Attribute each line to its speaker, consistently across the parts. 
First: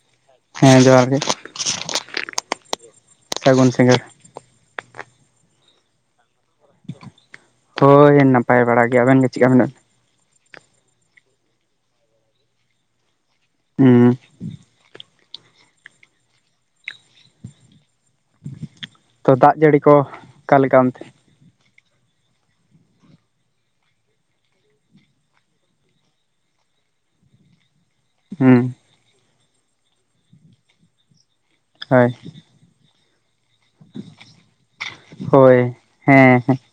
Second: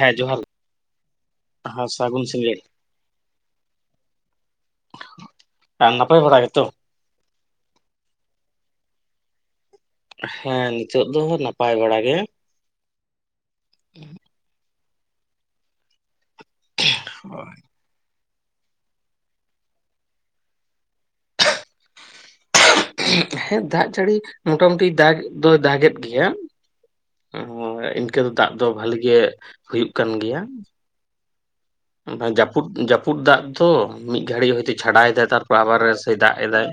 Speaker 1: ᱦᱮᱸ ᱡᱚᱦᱟᱨ
Speaker 2: ᱦᱮᱸ ᱡᱚᱦᱟᱨ ᱜᱮ
Speaker 1: ᱦᱮᱸ ᱥᱟᱹᱜᱩᱱ ᱥᱤᱸᱜᱟᱹᱲ᱾
Speaker 2: ᱥᱟᱹᱜᱩᱱ ᱥᱤᱸᱜᱟᱹᱲ
Speaker 1: ᱱᱟᱯᱟᱭ ᱵᱟᱲᱟ ᱜᱮ ᱛᱚ?
Speaker 2: ᱦᱳᱭ ᱱᱟᱯᱟᱭ ᱵᱟᱲᱟ ᱜᱮ, ᱟᱵᱮᱱ ᱜᱮ ᱪᱮᱫᱠᱟ ᱢᱮᱱᱟᱜ ᱵᱮᱱᱟ?
Speaker 1: ᱦᱮᱸ ᱱᱤᱛᱚᱜ ᱫᱚ ᱱᱟᱯᱟᱭ ᱵᱟᱲᱟ ᱜᱮ᱾
Speaker 2: ᱦᱮᱸ᱾
Speaker 1: ᱦᱳᱭ᱾
Speaker 2: ᱛᱚ ᱫᱟᱜ ᱡᱟᱹᱲᱤ ᱠᱚ ᱚᱠᱟᱞᱮᱠᱟ ᱚᱱᱛᱮ?
Speaker 1: ᱦᱮᱸ ᱫᱟᱜ ᱡᱟᱹᱲᱤ ᱢᱚᱴᱟ ᱢᱩᱩᱴᱤ ᱫᱟᱜ ᱫᱚᱭ ᱫᱟᱜ ᱜᱮᱫ ᱜᱮᱭᱟ᱾ ᱤᱱᱠᱟᱹ ᱫᱚ ᱫᱟᱜ ᱫᱚ
Speaker 2: ᱦᱩᱸ
Speaker 1: ᱵᱷᱟᱹᱞᱤ ᱜᱮ ᱦᱩᱭᱩᱜ ᱠᱟᱱ ᱜᱮᱭᱟ᱾
Speaker 2: ᱦᱳᱭ
Speaker 1: ᱡᱟᱹᱯᱩᱫ ᱡᱟᱹᱯᱩᱫ ᱫᱟᱜ ᱛᱚ ᱢᱤᱫ ᱜᱷᱲᱤᱡ ᱦᱚᱭᱛᱳ ᱪᱷᱟᱰᱟᱭᱫᱟᱭ ᱛᱟᱨᱯᱚᱨ
Speaker 2: ᱦᱳᱭ
Speaker 1: ᱟᱵᱟᱨ ᱥᱮᱭ ᱫᱟᱜ
Speaker 2: ᱦᱮᱸ ᱦᱮᱸ
Speaker 1: ᱮᱫᱟᱭ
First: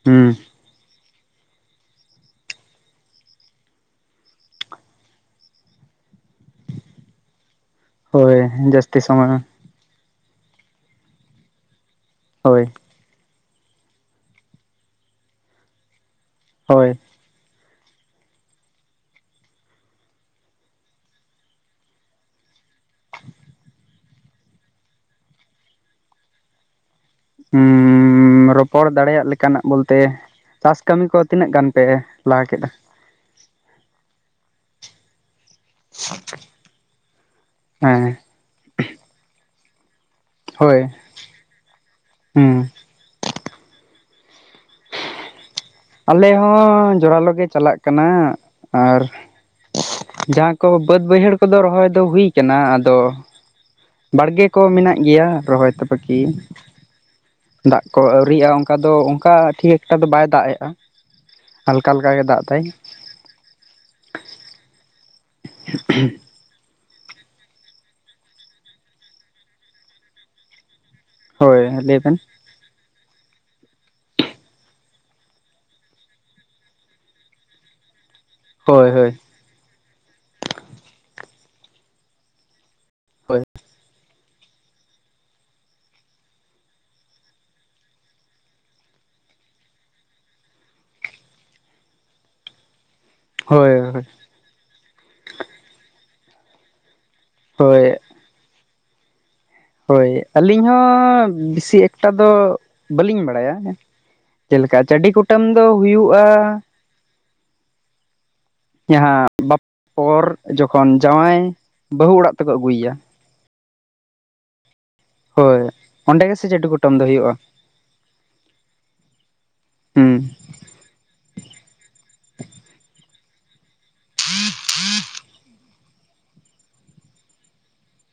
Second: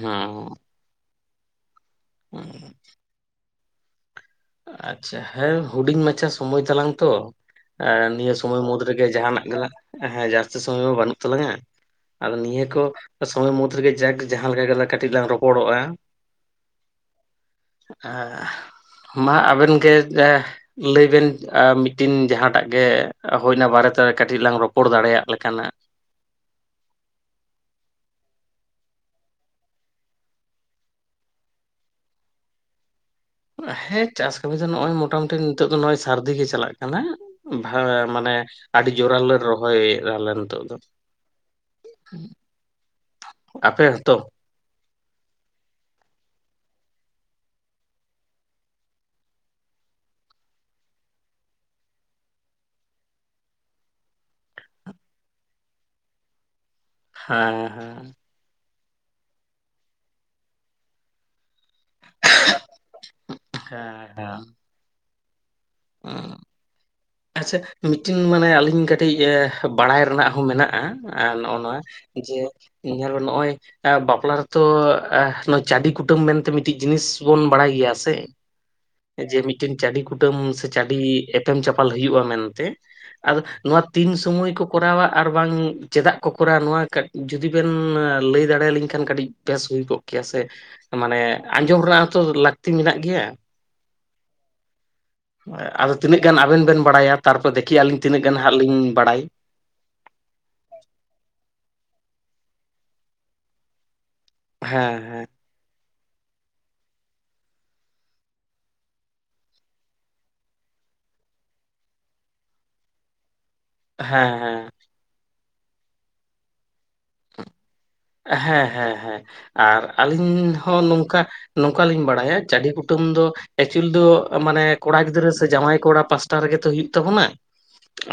Speaker 1: ᱦᱮᱸ᱾
Speaker 2: ᱦᱩᱸ
Speaker 1: ᱦᱩᱸ᱾ ᱟᱪᱪᱷᱟ ᱦᱮᱸ ᱦᱩᱰᱤᱧ ᱢᱟᱪᱷᱟ ᱥᱚᱢᱚᱭ ᱛᱟᱞᱟᱝ ᱛᱚ᱾ ᱱᱤᱭᱟᱹ
Speaker 2: ᱦᱳᱭ
Speaker 1: ᱥᱳᱚᱢᱚᱭ ᱢᱩᱫᱽ
Speaker 2: ᱡᱟᱹᱥᱛᱤ
Speaker 1: ᱨᱮᱜᱮ
Speaker 2: ᱥᱚᱢᱚᱭ
Speaker 1: ᱡᱟᱦᱟᱱᱟᱜ ᱜᱮᱞᱟᱝ ᱦᱮᱸ ᱡᱟᱹᱥᱛᱤ ᱥᱚᱢᱚᱭ ᱢᱟ ᱵᱟᱹᱱᱩᱜ ᱛᱟᱞᱟᱝᱟ ᱟᱫᱚ ᱱᱤᱭᱟᱹ
Speaker 2: ᱦᱳᱭ
Speaker 1: ᱠᱚ ᱥᱚᱢᱚᱭ ᱨᱮᱜᱮ ᱡᱟᱠ ᱡᱟᱦᱟᱸ ᱞᱮᱠᱟ ᱜᱮ ᱠᱟᱹᱴᱤᱡ ᱞᱟᱝ ᱨᱚᱯᱚᱲᱚᱜᱼᱟ᱾
Speaker 2: ᱦᱳᱭ᱾
Speaker 1: ᱢᱟ ᱟᱵᱮᱱ ᱜᱮ ᱞᱟᱹᱭ ᱵᱮᱱ ᱢᱤᱫᱴᱤᱱ ᱡᱟᱦᱟᱸᱴᱟᱜ ᱜᱮ ᱦᱩᱭᱚᱱᱟ ᱵᱟᱨᱮᱛᱮ ᱠᱟᱹᱴᱤᱡ ᱞᱟᱝ ᱨᱚᱯᱚᱲ ᱫᱟᱲᱮᱭᱟᱜ ᱞᱮᱠᱟᱱᱟᱜ᱾
Speaker 2: ᱦᱩᱻ ᱨᱚᱯᱚᱲ ᱫᱟᱲᱮᱭᱟᱜ ᱞᱮᱠᱟᱱᱟᱜ ᱵᱚᱞᱛᱮ ᱪᱟᱥ ᱠᱟᱹᱢᱤ ᱠᱚ ᱛᱤᱱᱟᱹᱜ ᱜᱟᱱ ᱯᱮ ᱞᱟᱦᱟ ᱠᱮᱫᱟ?
Speaker 1: ᱦᱮᱸ ᱪᱟᱥ ᱠᱟᱹᱢᱤ ᱫᱚ ᱱᱚᱜᱼᱚᱭ ᱢᱳᱴᱟᱢᱩᱴᱤ ᱱᱤᱛᱚᱜ ᱫᱚ ᱱᱚᱜᱼᱚᱭ ᱥᱟᱹᱨᱫᱤ ᱜᱮ ᱪᱟᱞᱟᱜ ᱠᱟᱱᱟ ᱵᱷᱟᱲ
Speaker 2: ᱦᱮᱸ
Speaker 1: ᱢᱟᱱᱮ ᱟᱹᱰᱤ ᱡᱳᱨᱟᱞᱳ ᱞᱮ ᱨᱚᱦᱚᱭᱮᱫ ᱟᱞᱮ ᱱᱤᱛᱚᱜ ᱫᱚ᱾
Speaker 2: ᱦᱳᱭ ᱦᱩᱸ
Speaker 1: ᱟᱯᱮ ᱦᱸᱛᱚ
Speaker 2: ᱟᱞᱮ ᱦᱚᱸ ᱡᱚᱨᱟᱞᱳ ᱜᱮ ᱪᱟᱞᱟᱜ ᱠᱟᱱᱟ ᱟᱨ ᱡᱟᱦᱟᱸ ᱠᱚ ᱵᱟᱹᱫᱽ ᱵᱟᱹᱭᱦᱟᱹᱲ ᱠᱚᱫᱚ ᱨᱚᱦᱚᱭ ᱫᱚ ᱦᱩᱭ ᱠᱟᱱᱟ ᱟᱫᱚ ᱵᱟᱲᱜᱮ ᱠᱚ ᱢᱮᱱᱟᱜ ᱜᱮᱭᱟ ᱨᱚᱦᱚᱭ ᱛᱮ ᱵᱟᱠᱤ
Speaker 1: ᱦᱮᱸ
Speaker 2: ᱫᱟᱜ
Speaker 1: ᱦᱮᱸ
Speaker 2: ᱠᱚ ᱟᱹᱣᱨᱤᱜᱼᱟ ᱚᱱᱠᱟ᱾ ᱚᱱᱠᱟ ᱫᱚ ᱚᱱᱠᱟ ᱴᱷᱤᱠ ᱮᱠᱴᱟ ᱫᱚ ᱵᱟᱭ ᱫᱟᱜ ᱮᱫᱟ ᱦᱟᱞᱠᱟ ᱦᱟᱞᱠᱟ ᱜᱮ ᱫᱟᱜ ᱫᱟᱭ᱾
Speaker 1: ᱦᱮᱸ ᱦᱮᱸ᱾
Speaker 2: [unintelligible]
Speaker 1: ᱟᱪᱪᱟ ᱢᱤᱫᱴᱤᱱ ᱢᱟᱱᱮ ᱟᱹᱞᱤᱧ ᱠᱟᱹᱴᱤᱡ ᱵᱟᱲᱟᱭ ᱨᱮᱱᱟᱜ ᱦᱚᱸ ᱢᱮᱱᱟᱜᱼᱟ᱾ ᱟ ᱱᱚᱜ
Speaker 2: ᱦᱳᱭ
Speaker 1: ᱱᱚᱣᱟ
Speaker 2: ᱞᱟᱹᱭ ᱵᱮᱱ
Speaker 1: ᱡᱮ ᱧᱮᱞ ᱵᱮᱱ ᱱᱚᱜᱼᱚᱭ ᱵᱟᱯᱞᱟ ᱨᱮᱛᱚ ᱪᱟᱹᱰᱤ ᱠᱩᱴᱟᱹᱢ ᱢᱮᱱᱛᱮ ᱢᱤᱫᱴᱤᱡ ᱡᱤᱱᱤᱥ ᱵᱚᱱ ᱵᱟᱲᱟᱭ ᱜᱮᱭᱟ ᱥᱮ᱾
Speaker 2: ᱦᱳᱭ ᱦᱳᱭ᱾
Speaker 1: ᱡᱮ ᱢᱤᱫᱴᱮᱱ ᱪᱟᱹᱰᱤ ᱠᱩᱴᱟᱹᱢ ᱥᱮ ᱪᱟᱹᱰᱤ ᱮᱯᱮᱢ ᱪᱟᱯᱟᱞ ᱦᱩᱭᱩᱜᱼᱟ ᱢᱮᱱᱛᱮ᱾ ᱟᱫᱚ
Speaker 2: ᱦᱳᱭ
Speaker 1: ᱱᱚᱣᱟ ᱛᱤᱱ ᱥᱚᱢᱚᱭ ᱠᱚ ᱠᱚᱨᱟᱣᱟ ᱟᱨ ᱵᱟᱝ ᱪᱮᱫᱟᱜ ᱠᱚ ᱠᱚᱨᱟᱣᱟ ᱱᱚᱣᱟ ᱠᱟᱹᱴᱤᱡ ᱡᱩᱫᱤ ᱵᱮᱱ ᱞᱟᱹᱭ ᱫᱟᱲᱮᱭᱟᱞᱤᱧ ᱠᱷᱟᱱ ᱠᱟᱹᱴᱤᱡ ᱵᱮᱥ ᱦᱩᱭ ᱠᱚᱜ᱾ ᱠᱮᱥᱮ ᱢᱟᱱᱮ ᱟᱸᱡᱚᱢ ᱨᱮᱱᱟᱜ ᱦᱚᱸ ᱛᱚ ᱞᱟᱹᱠᱛᱤ ᱢᱮᱱᱟᱜ ᱜᱮᱭᱟ᱾
Speaker 2: ᱦᱳᱭ ᱦᱳᱭ᱾
Speaker 1: ᱟᱫᱚ ᱛᱤᱱᱟᱹᱜ ᱜᱟᱱ ᱟᱵᱮᱱ ᱵᱮᱱ ᱵᱟᱲᱟᱭᱟ, ᱛᱟᱨᱯᱚᱨᱮ ᱫᱮᱠᱷᱮᱜ
Speaker 2: ᱦᱳᱭ
Speaker 1: ᱟᱹᱞᱤᱧ ᱛᱤᱱᱟᱹᱜ ᱜᱟᱱ ᱦᱟᱸᱜ ᱞᱤᱧ ᱵᱟᱲᱟᱭ᱾
Speaker 2: ᱦᱳᱭ ᱟᱹᱞᱤᱧ ᱦᱚᱸ ᱵᱮᱥᱤ ᱮᱠᱴᱟ ᱫᱚ ᱵᱟᱹᱞᱤᱧ ᱵᱟᱲᱟᱭᱟ᱾ ᱪᱮᱫᱮ ᱞᱮᱠᱟ ᱪᱟᱹᱰᱤ
Speaker 1: ᱦᱮᱸ
Speaker 2: ᱠᱩᱴᱟᱹᱢ ᱫᱚ ᱦᱩᱭᱩᱜᱼᱟ ᱡᱟᱦᱟᱸ ᱵᱟᱯ ᱯᱚᱨ ᱡᱚᱠᱷᱚᱱ ᱡᱟᱶᱟᱭ ᱵᱟᱹᱦᱩ ᱚᱲᱟᱜ ᱛᱮᱠᱚ ᱟᱹᱜᱩᱭᱮᱭᱟ᱾
Speaker 1: ᱦᱮᱸ ᱦᱮᱸ᱾
Speaker 2: ᱦᱳᱭ ᱚᱸᱰᱮ ᱜᱮᱥᱮ ᱪᱟᱹᱰᱤ ᱠᱩᱴᱟᱹᱢ ᱫᱚ ᱦᱩᱭᱩᱜᱼᱟ?
Speaker 1: ᱦᱮᱸ ᱦᱮᱸ ᱦᱮᱸ ᱟᱨ
Speaker 2: ᱦᱩᱸ
Speaker 1: ᱟᱹᱞᱤᱧ ᱦᱚᱸ ᱱᱚᱝᱠᱟ ᱱᱚᱝᱠᱟ ᱞᱤᱧ ᱵᱟᱲᱟᱭᱟ ᱪᱟᱹᱰᱤ ᱠᱩᱴᱟᱹᱢ ᱫᱚ ᱮᱠᱪᱩᱞ ᱫᱚ ᱢᱟᱱᱮ ᱠᱚᱲᱟ ᱜᱤᱫᱽᱨᱟᱹ ᱥᱮ ᱡᱟᱶᱟᱭ ᱠᱚᱲᱟ ᱯᱟᱥᱟᱴᱟ ᱨᱮᱜᱮ ᱛᱚ ᱦᱳᱭᱳᱜ ᱛᱟᱵᱚᱱᱟ᱾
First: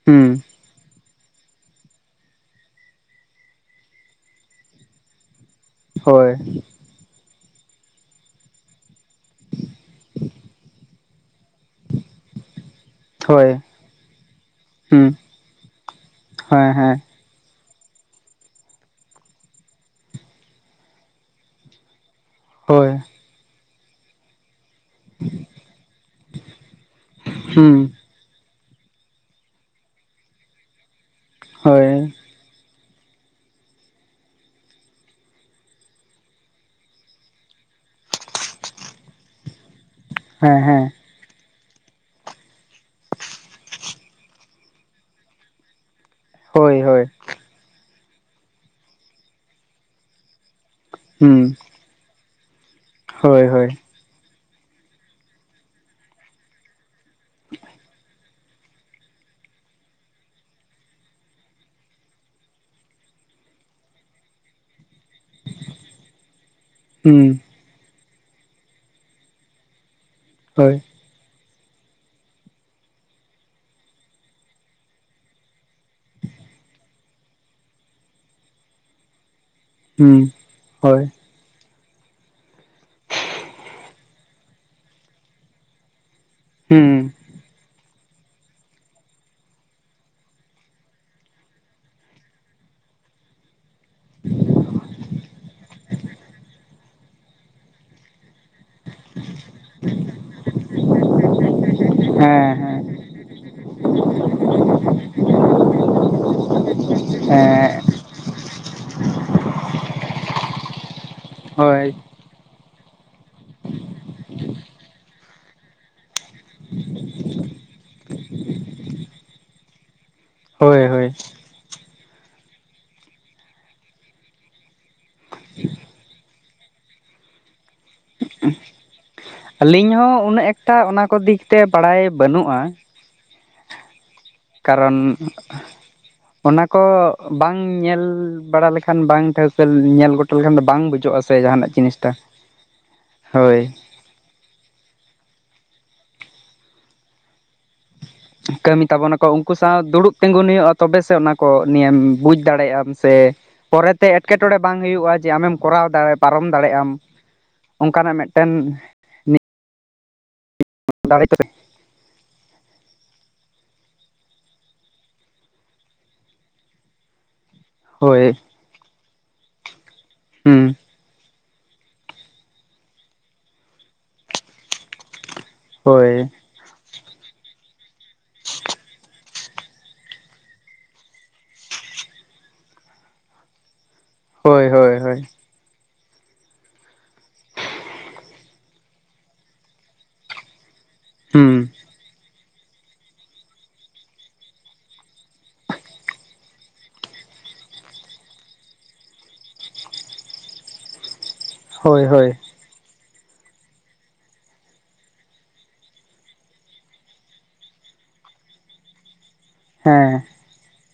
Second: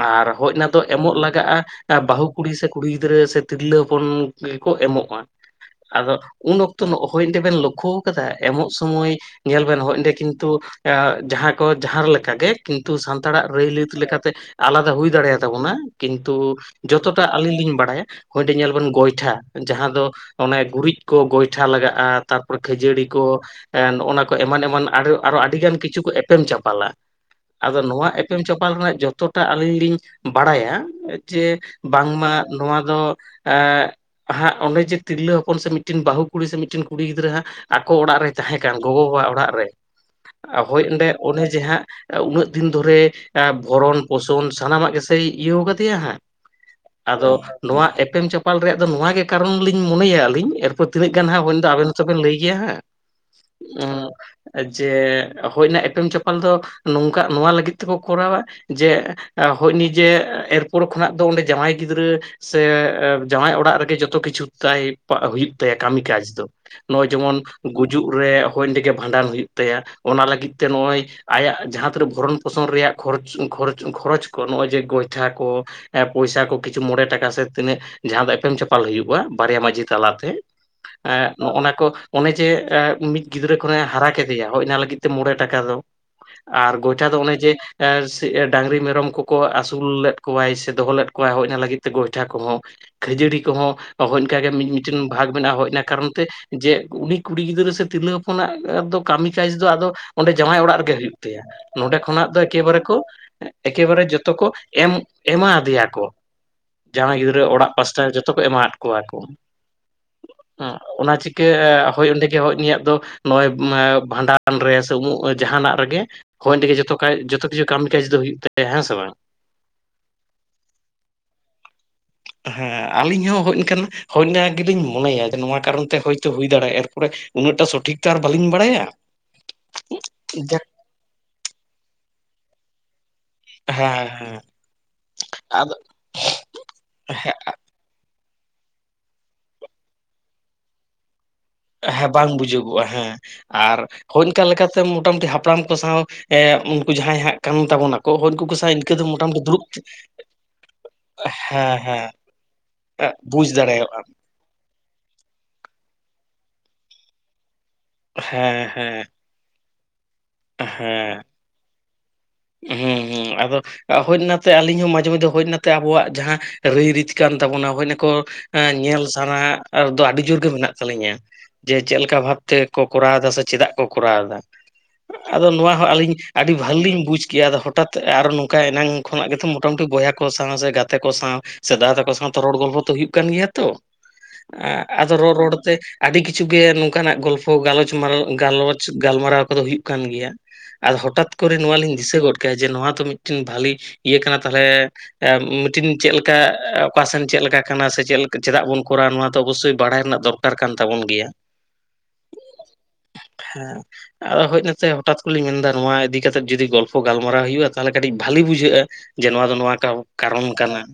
Speaker 2: ᱦᱩᱸ
Speaker 1: ᱟᱨ ᱦᱚᱭ ᱚᱱᱟ ᱫᱚ ᱮᱢᱚᱜ ᱞᱟᱜᱟᱜᱼᱟ ᱵᱟᱹᱦᱩ ᱠᱩᱲᱤ ᱥᱮ ᱛᱤᱨᱞᱟᱹ ᱦᱚᱯᱚᱱ ᱠᱚ ᱮᱢᱚᱜᱼᱟ ᱟᱫᱚ
Speaker 2: ᱦᱳᱭ
Speaker 1: ᱩᱱ ᱚᱠᱛᱚ ᱦᱚᱭ ᱚᱸᱰᱮ ᱵᱮᱱ ᱞᱚᱠᱠᱷᱚ ᱟᱠᱟᱫᱟ ᱮᱢᱚᱜ ᱥᱳᱢᱳᱭ ᱧᱮᱞ ᱵᱮᱱ ᱦᱚᱜ ᱚᱸᱰᱮ ᱠᱤᱱᱛᱩ ᱡᱟᱦᱟᱸ ᱠᱚ ᱡᱟᱦᱟᱸ ᱞᱮᱠᱟᱜᱮ ᱠᱤᱱᱛᱩ ᱥᱟᱱᱛᱟᱲᱟᱜ
Speaker 2: ᱦᱳᱭ
Speaker 1: ᱨᱟᱹᱭᱞᱤᱛ ᱞᱮᱠᱟᱛᱮ ᱟᱞᱟᱫᱟ
Speaker 2: ᱦᱩᱸ
Speaker 1: ᱦᱩᱭ ᱫᱟᱲᱮ ᱟᱛᱟᱵᱚᱱᱟ ᱠᱤᱱᱛᱩ
Speaker 2: ᱦᱮᱸ ᱦᱮᱸ
Speaker 1: ᱡᱚᱛᱚ ᱟᱹᱞᱤᱧ ᱞᱤᱧ ᱵᱟᱲᱟᱭᱟ ᱦᱚᱭ ᱚᱸᱰᱮ ᱧᱮᱞ ᱵᱮᱱ ᱜᱚᱭᱴᱷᱟ ᱡᱟᱦᱟᱸ ᱫᱚ ᱚᱱᱮ ᱜᱩᱨᱤᱡ ᱠᱚ ᱜᱚᱭᱴᱷᱟ ᱞᱟᱜᱟᱜᱼᱟ ᱛᱟᱨᱯᱚᱨ
Speaker 2: ᱦᱳᱭ
Speaker 1: ᱠᱷᱟᱹᱡᱟᱹᱲᱤ ᱱᱚᱜᱼᱱᱟ ᱠᱚ ᱮᱢᱟᱱ ᱮᱢᱟᱱ ᱟᱨ ᱟᱨᱚ ᱟᱹᱰᱤᱜᱟᱱ ᱠᱤᱪᱷᱩ ᱠᱚ ᱮᱯᱮᱢ ᱪᱟᱯᱟᱞᱟ,
Speaker 2: ᱦᱩᱸ
Speaker 1: ᱟᱫᱚ ᱱᱚᱣᱟ ᱮ ᱮᱯᱮᱢ ᱪᱟᱯᱟᱞ ᱨᱮᱱᱟᱜ ᱡᱚᱛᱚᱴᱟ ᱟᱞᱤᱧ ᱞᱤᱧ ᱵᱟᱲᱟᱭᱟ᱾ ᱡᱮ
Speaker 2: ᱦᱳᱭ
Speaker 1: ᱵᱟᱝᱢᱟ ᱱᱚᱭᱟ ᱫᱚ ᱮ ᱦᱟᱸᱜ ᱚᱸᱰᱮ ᱡᱮ ᱛᱤᱨᱞᱟᱹ ᱦᱚᱯᱚᱱ ᱥᱮ ᱢᱤᱫᱴᱤᱱ ᱵᱟᱹᱦᱩ ᱠᱩᱲᱤ ᱥᱮ ᱢᱤᱫᱴᱤᱱ ᱠᱩᱲᱤ ᱜᱤᱫᱽᱨᱟᱹ ᱦᱟᱸᱜ ᱟᱠᱚ ᱚᱲᱟᱜ ᱨᱮᱭ ᱛᱟᱦᱮᱸ ᱠᱟᱱ ᱜᱚᱜᱚ ᱵᱟᱵᱟ ᱚᱲᱟᱜ ᱨᱮ
Speaker 2: ᱦᱮᱸ ᱦᱮᱸ
Speaker 1: ᱦᱳᱭ ᱚᱸᱰᱮ ᱚᱱᱮ ᱡᱮ ᱦᱟᱸᱜ ᱩᱱᱟᱹᱜ ᱫᱤᱱ ᱫᱷᱚᱨᱮ ᱵᱷᱚᱨᱚᱱ ᱯᱳᱥᱚᱱ ᱥᱟᱱᱟᱢᱟᱜ ᱜᱮᱥᱮᱭ ᱤᱭᱟᱹᱣ ᱠᱟᱫᱮᱭᱟ ᱦᱟᱸᱜ
Speaker 2: ᱦᱳᱭ ᱦᱳᱭ᱾
Speaker 1: ᱟᱫᱚ ᱱᱚᱣᱟ ᱮᱯᱮᱢ ᱪᱟᱯᱟᱞ ᱨᱮᱭᱟᱜ ᱫᱚ ᱱᱚᱣᱟ ᱜᱮ ᱠᱟᱨᱚᱱ ᱞᱤᱧ ᱢᱚᱱᱮᱭᱟ ᱟᱹᱞᱤᱧ ᱮᱨᱯᱚᱨ ᱛᱤᱱᱟᱹᱜ ᱜᱟᱱ
Speaker 2: ᱦᱩᱸ
Speaker 1: ᱦᱟᱸᱜ ᱦᱳᱭᱱᱟ ᱟᱵᱮᱱ ᱛᱚ ᱵᱮᱱ ᱞᱟᱹᱭ ᱜᱮᱭᱟ ᱦᱟᱸᱜ
Speaker 2: ᱦᱳᱭ ᱦᱳᱭ
Speaker 1: ᱩᱸ ᱡᱮ ᱦᱳᱭᱱᱟ ᱮᱯᱮᱢ ᱪᱟᱯᱟᱞ ᱫᱚ ᱱᱚᱝᱠᱟ ᱱᱚᱣᱟ ᱞᱟᱹᱜᱤᱫ ᱛᱮᱠᱚ ᱠᱚᱨᱟᱣᱟ ᱡᱮ ᱦᱳᱭᱱᱤ ᱡᱮ ᱮᱨᱯᱳᱨ ᱠᱷᱚᱱᱟᱜ ᱫᱚ ᱚᱸᱰᱮ ᱡᱟᱶᱟᱭ ᱜᱤᱫᱽᱨᱟᱹ ᱥᱮ ᱡᱟᱶᱟᱭ ᱚᱲ ᱲᱟᱜ ᱨᱮᱜᱮ ᱡᱚᱛᱚ ᱠᱤᱪᱷᱩ ᱛᱟᱭ ᱦᱩᱭᱩᱜ ᱛᱟᱭᱟ ᱠᱟᱹᱢᱤ ᱠᱟᱡᱽ ᱫᱚ ᱱᱚᱜᱼᱚᱭ ᱡᱮᱢᱚᱱ
Speaker 2: ᱦᱩᱸ
Speaker 1: ᱜᱩᱡᱩᱜ ᱨᱮ ᱦᱚᱭ ᱚᱸᱰᱮᱜᱮ ᱵᱷᱟᱸᱰᱟᱱ ᱦᱳᱭᱳᱜ ᱛᱟᱭᱟ ᱚᱱᱟ ᱞᱟᱹᱜᱤᱫ ᱛᱮ
Speaker 2: ᱦᱳᱭ
Speaker 1: ᱱᱚᱜᱼᱚᱭ ᱟᱭᱟᱜ ᱡᱟᱦᱟᱸ ᱛᱤᱱᱟᱹᱜ ᱵᱷᱚᱨᱚᱱ ᱯᱥᱚᱱ ᱨᱮᱭᱟᱜ ᱠᱷᱚᱨᱚᱪ-ᱠᱷᱚᱨᱚᱪ ᱠᱷᱚᱨᱚᱪ ᱠᱚ ᱱᱚᱜᱼᱚᱭ ᱡᱮ ᱜᱚᱭᱴᱷᱟ ᱠᱚ᱾ ᱯᱚᱭᱥᱟ ᱠᱚ ᱠᱤᱪᱷᱩ ᱢᱚᱲ ᱴᱟᱠᱟ ᱥᱮ ᱛᱤᱱᱟᱹᱜ ᱡᱟᱦᱟᱸ ᱫᱚ ᱮᱢ ᱪᱟᱯᱟᱞ ᱦᱩᱭᱩᱜᱼᱟ ᱵᱟᱨᱭᱟ ᱢᱟᱺᱡᱷᱤ ᱛᱟᱞᱟᱛᱮ
Speaker 2: ᱦᱩᱸ ᱦᱳᱭ
Speaker 1: ᱮᱸᱜ ᱱᱚᱜᱱᱟ ᱠᱚ ᱚᱱᱮ ᱡᱮ ᱮᱸ ᱢᱤᱫ ᱜᱤᱫᱽᱨᱟᱹ ᱠᱷᱚᱱᱮ ᱦᱟᱨᱟ ᱠᱮᱫᱮᱭᱟ ᱦᱚᱡᱱᱟ ᱞᱟᱹᱜᱤᱫ ᱛᱮ ᱢᱚᱬᱮ ᱴᱟᱠᱟ ᱫᱚ ᱾
Speaker 2: [unintelligible]
Speaker 1: ᱟᱨ ᱜᱚᱭᱴᱷᱟ ᱫᱚ ᱚᱱᱮ ᱡᱮ ᱮᱥ ᱥᱤ ᱮᱸ ᱰᱟᱝᱨᱤ ᱢᱮᱨᱚᱢ ᱠᱚᱠᱚ ᱟᱹᱥᱩᱞ ᱞᱮᱫ ᱠᱚᱣᱟᱭ ᱥᱮ ᱫᱚᱦᱚ ᱞᱮᱫ ᱠᱚᱣᱟᱭ ᱦᱚᱡᱱᱟ ᱞᱟᱹᱜᱤᱫ ᱛᱮ ᱜᱚᱭᱴᱷᱟ ᱠᱚᱦᱚᱸ᱾ ᱠᱷᱟᱹᱡᱟᱹᱲᱤ ᱠᱚᱦᱚᱸ ᱦᱚᱱᱠᱟ ᱜᱮ ᱢᱤᱼᱢᱤᱴᱮᱱ ᱵᱷᱟᱜᱽ ᱢᱮᱱᱟᱜᱼᱟ, ᱦᱚᱡᱱᱟ ᱠᱟᱨᱚᱱ ᱛᱮ ᱡᱮ ᱩᱱᱤ ᱠᱩᱲᱤ ᱜᱤᱫᱽᱨᱟᱹ ᱥᱮ ᱛᱤᱨᱞᱟᱹ ᱦᱚᱯ ᱠᱚᱱᱟᱜ ᱫᱚᱯ ᱠᱟᱹᱢᱤ ᱪᱟᱭᱮᱥ ᱫᱚ ᱟᱫᱚ ᱚᱸᱰᱮ ᱡᱟᱶᱟᱭ ᱚᱲᱟᱜ ᱨᱮᱜᱮ ᱦᱩᱭᱩᱜ ᱛᱟᱭᱟ ᱱᱚᱸᱰᱮ ᱠᱷᱚᱱᱟᱜ ᱫᱚ
Speaker 2: ᱦᱮᱸ
Speaker 1: ᱮᱠᱮᱵᱟᱨᱮ
Speaker 2: ᱦᱮᱸ
Speaker 1: ᱠᱚ ᱮᱠᱮᱵᱟᱨᱮ ᱡᱚᱛᱚ ᱠᱚ ᱮᱢ ᱮᱢᱟ ᱫᱮᱭᱟ ᱠᱚ ᱡᱟᱦᱟᱸᱭ ᱜᱤᱫᱽᱨᱟᱹ ᱚᱲᱟᱜ
Speaker 2: ᱦᱮᱸ
Speaker 1: ᱯᱟᱥᱴᱟ ᱡᱚᱛᱚ ᱠᱚ ᱮᱢᱟᱫ ᱠᱚᱣᱟ ᱠᱚ ᱾ ᱦᱩᱜ ᱚᱱᱟ ᱪᱤᱠᱟᱹ ᱦᱳᱭ ᱚᱸᱰᱮ ᱜᱮ ᱦᱚᱜ ᱱᱤᱭᱟᱜ ᱫᱚ ᱱᱚᱜᱼᱚᱭ ᱵᱷᱟᱸᱰᱟᱱ ᱥᱮ ᱩᱢᱩᱜ ᱡᱟᱦᱟᱱᱟᱜ ᱨᱮᱜᱮ ᱦᱳᱭ ᱚᱸᱰᱮ ᱜᱮ ᱡᱚᱛᱚ ᱠᱟᱭ ᱡᱚᱛᱚ ᱠᱤᱪᱷᱩ ᱠᱟᱹᱢᱤ ᱠᱟᱹᱡ ᱫᱚ ᱦᱩᱭᱩᱜ ᱛᱟᱭᱟ ᱦᱮᱸ ᱥᱮ ᱵᱟᱝ?
Speaker 2: ᱦᱳᱭ ᱦᱳᱭ ᱾
Speaker 1: ᱦᱮᱸ ᱟᱹᱞᱤᱧ ᱦᱚᱸ ᱦᱚᱜ ᱤᱧ ᱠᱟᱱ ᱦᱚᱱᱱᱟ ᱜᱮᱞᱤᱧ ᱢᱚᱱᱮᱭᱟ ᱡᱮ ᱱᱚᱣᱟ ᱠᱟᱨᱚᱱ ᱛᱮ ᱦᱳᱭᱛᱳ ᱦᱩᱭ ᱫᱟᱲᱮᱭᱟᱜᱼᱟ ᱮᱨᱯᱚᱨᱮ ᱩᱱᱟᱹᱜᱴᱟ ᱥᱚᱴᱷᱤᱠ ᱛᱚ ᱟᱨ ᱵᱟᱹᱞᱤᱧ ᱵᱟᱲᱟᱭᱟ ᱾
Speaker 2: ᱟᱹᱞᱤᱧ ᱦᱚᱸ ᱩᱱᱟᱹᱜ ᱮᱠᱴᱟ ᱚᱱᱟ ᱠᱚ ᱫᱤᱠ ᱛᱮ ᱵᱟᱲᱟᱭ ᱵᱟᱹᱱᱩᱜᱼᱟ᱾
Speaker 1: ᱦᱮᱸ ᱦᱮᱸ ᱾
Speaker 2: ᱠᱟᱨᱚᱱ ᱚᱱᱟ ᱠᱚ
Speaker 1: ᱦᱮᱸ
Speaker 2: ᱵᱟᱝ ᱧᱮᱞ ᱵᱟᱲᱟ ᱞᱮᱠᱷᱟᱱ ᱵᱟᱝ ᱴᱷᱟᱣᱠᱟᱹ ᱧᱮᱞ ᱜᱚᱴᱚ ᱞᱮᱠᱷᱟᱱ ᱫᱚ ᱵᱟᱝ ᱵᱩᱡᱩᱜᱼᱟ ᱥᱮ ᱡᱟᱦᱟᱱᱟᱜ
Speaker 1: ᱦᱮᱸ
Speaker 2: ᱡᱤᱱᱤᱥᱴᱟ
Speaker 1: ᱵᱟᱝ ᱵᱩᱡᱟᱹᱜᱚᱜᱼᱟ, ᱦᱮᱸ
Speaker 2: ᱦᱳᱭ
Speaker 1: ᱟᱨ ᱦᱚᱱᱠᱟ ᱞᱮᱠᱟᱛᱮ ᱢᱚᱴᱟᱢᱩᱴᱤ ᱦᱟᱯᱲᱟᱢ ᱠᱚ ᱥᱟᱶ ᱮᱸ ᱩᱱᱠᱩ ᱡᱟᱦᱟᱸᱭ ᱦᱟᱸᱜ ᱠᱟᱱ ᱛᱟᱵᱚᱱᱟ, ᱠᱚ ᱦᱩᱱᱠᱩ ᱥᱟᱶ
Speaker 2: ᱠᱟᱹᱢᱤ
Speaker 1: ᱤᱱᱠᱟᱹ ᱫᱚ
Speaker 2: ᱛᱟᱵᱚᱱᱟᱠᱚ
Speaker 1: ᱢᱳᱴᱟᱢᱩᱴᱤ, [unintelligible]
Speaker 2: ᱩᱱᱠᱩ
Speaker 1: ᱫᱩᱨᱩᱵ
Speaker 2: ᱥᱟᱶ ᱫᱩᱲᱩᱵ ᱛᱤᱸᱜᱩᱱ ᱦᱩᱭᱩᱜᱼᱟ ᱛᱚᱵᱮ ᱥᱮ ᱚᱱᱟ ᱠᱚ
Speaker 1: ᱦᱮᱸ ᱦᱮᱸ
Speaker 2: ᱱᱤᱭᱟᱹᱢ
Speaker 1: ᱾ ᱮᱜ ᱵᱩᱡ ᱫᱟᱲᱮᱭᱟᱜᱼᱟᱢ ᱾
Speaker 2: ᱠᱮᱴᱚᱬᱮ ᱵᱟᱝ ᱦᱩᱭᱩᱜᱼᱟ ᱡᱮ ᱟᱢᱮᱢ ᱠᱚᱨᱟᱣ ᱫᱟ ᱯᱟᱨᱚᱢ ᱫᱟᱲᱮᱭᱟᱜ ᱟᱢ, ᱚᱱᱠᱟᱱᱟᱜ ᱢᱤᱫᱴᱮᱱ
Speaker 1: ᱦᱮᱸ ᱦᱮᱸ ᱦᱮᱸ,
Speaker 2: ᱫᱟᱲᱮ
Speaker 1: [inaudible]
Speaker 2: [inaudible]
Speaker 1: ᱦᱩᱸ ᱦᱩᱸ ᱟᱫᱚ ᱾ ᱦᱳᱱ ᱱᱟᱛᱮ ᱟᱹᱞᱤᱧ ᱦᱚᱸ ᱢᱟᱡᱷᱮ ᱢᱚᱫᱷᱮ ᱦᱳᱱ ᱱᱟᱛᱮ ᱟᱵᱚᱣᱟᱜ ᱡᱟᱦᱟᱸ ᱨᱟᱹᱭ ᱨᱤᱛ ᱠᱟᱱ ᱛᱟᱵᱚᱱᱟ ᱾ ᱚᱱᱟᱠᱚ
Speaker 2: ᱦᱳᱭ
Speaker 1: ᱮᱸ ᱧᱮᱞ ᱥᱟᱱᱟ ᱟᱨ ᱫᱚ ᱟᱹᱰᱤ ᱡᱳᱨ ᱜᱮ
Speaker 2: ᱦᱩᱸ
Speaker 1: ᱢᱮᱱᱟᱜ ᱛᱟᱹᱞᱤᱧᱟ ᱾ ᱡᱮ ᱪᱮᱜ ᱞᱮᱠᱟ ᱵᱷᱟᱵᱛᱮ ᱠᱚ ᱠᱚᱨᱟᱣ ᱫᱟ ᱥᱮ ᱪᱮᱫᱟᱜ ᱠᱚ ᱠᱚᱨᱟᱣ ᱫᱟ ᱾ ᱟᱫᱚ ᱱᱚᱣᱟ ᱦᱚᱸ ᱟᱹᱞᱤᱧ
Speaker 2: ᱦᱳᱭ
Speaker 1: ᱟᱹᱰᱤ ᱵᱷᱟᱞᱤᱧ ᱵᱩᱡᱽ ᱠᱤᱭᱟ ᱫᱚ ᱦᱚᱴᱟᱛ ᱟᱨᱚ ᱱᱚᱝᱠᱟ ᱮᱱᱟᱝ ᱠᱷᱚᱱᱟᱜ ᱜᱮᱛᱚ ᱢᱚᱴᱟᱢᱩᱴᱤ ᱵᱚᱭᱦᱟ ᱠᱚ ᱥᱟᱶ, ᱥᱮ ᱜᱟᱛᱮ ᱠᱚ ᱥᱟᱶ, ᱥᱮ ᱫᱟᱫᱟ ᱛᱟᱠᱚ ᱥᱟᱶ ᱛᱚ ᱨᱚᱲ ᱜᱚᱞᱯᱚ ᱛᱚ ᱦᱩᱭᱩᱜ ᱠᱟᱱ ᱜᱮᱭᱟ ᱛᱚ,
Speaker 2: ᱦᱳᱭ ᱦᱳᱭ
Speaker 1: ᱮᱸ
Speaker 2: ᱦᱳᱭ
Speaker 1: ᱨᱚᱲ ᱨᱚᱲᱛᱮ ᱟᱹᱰᱤ ᱠᱤᱪᱷᱩ ᱜᱮ ᱱᱚᱝᱠᱟᱱᱟᱜ ᱜᱚᱞᱯᱚ ᱜᱟᱞᱚᱪ ᱢᱟᱞ ᱜᱟᱞᱚᱪ ᱜᱟᱞᱢᱟᱨᱟᱣ ᱠᱚᱫᱚ ᱦᱩᱭᱩᱜ, ᱠᱟᱱᱟ ᱠᱟᱱ ᱜᱮᱭᱟ, ᱟᱨ ᱦᱚᱴᱟᱛ ᱠᱚᱨᱮ
Speaker 2: ᱦᱩᱸ
Speaker 1: ᱱᱚᱣᱟ ᱞᱤᱧ ᱫᱤᱥᱟᱹ ᱜᱚᱫ ᱠᱮᱭᱟ ᱡᱮ ᱱᱚᱣᱟ ᱫᱚ ᱢᱤᱫᱴᱮᱱ ᱵᱷᱟᱞᱤ ᱤᱭᱟᱹ ᱠᱟᱱᱟ ᱛᱟᱞᱦᱮ, ᱮᱸ ᱢᱤᱫᱴᱤᱱ ᱪᱮᱞᱠᱟ ᱚᱠᱟ ᱥᱮᱱ ᱪᱮᱜ ᱞᱮᱠᱟ ᱠᱟᱱᱟ ᱥᱮ ᱪᱮᱞ ᱪᱮᱫᱟᱜ ᱵᱚᱱ ᱠᱚᱨᱟᱣ ᱱᱚᱣᱟ ᱫᱚ ᱚᱵᱚᱥᱥᱳᱭ ᱵᱟᱲᱟᱭ ᱨᱮᱱᱟᱜ ᱫᱚᱨ, ᱠᱟᱨ ᱠᱟᱱ ᱛᱟᱵᱚᱱ ᱜᱮᱭᱟ ᱾
Speaker 2: ᱦᱳᱭ ᱦᱳᱭ,
Speaker 1: [unintelligible] ᱦᱮᱸ ᱟᱫᱚ ᱦᱳᱡᱱᱟ ᱾ ᱥᱮ ᱦᱚᱴᱟᱛ ᱠᱚᱞᱤᱧ ᱢᱮᱱ ᱫᱟ ᱱᱚᱣᱟ ᱤᱫᱤ ᱠᱟᱛᱮᱫ ᱡᱩᱫᱤ ᱜᱚᱞᱯᱚ ᱜᱟᱞᱢᱟᱨᱟᱣ ᱦᱩᱭᱩᱜᱼᱟ ᱛᱟᱞᱦᱮ ᱠᱟᱹᱴᱤᱡ ᱵᱷᱟᱞᱤ ᱵᱩᱡᱷᱟᱹᱜᱼᱟ ᱾ ᱡᱮ ᱱᱚᱣᱟ ᱫᱚ ᱱᱚᱣᱟ ᱠᱟᱣ
Speaker 2: ᱦᱮᱸ
Speaker 1: ᱠᱟᱨᱚᱱ ᱠᱟᱱᱟ ᱾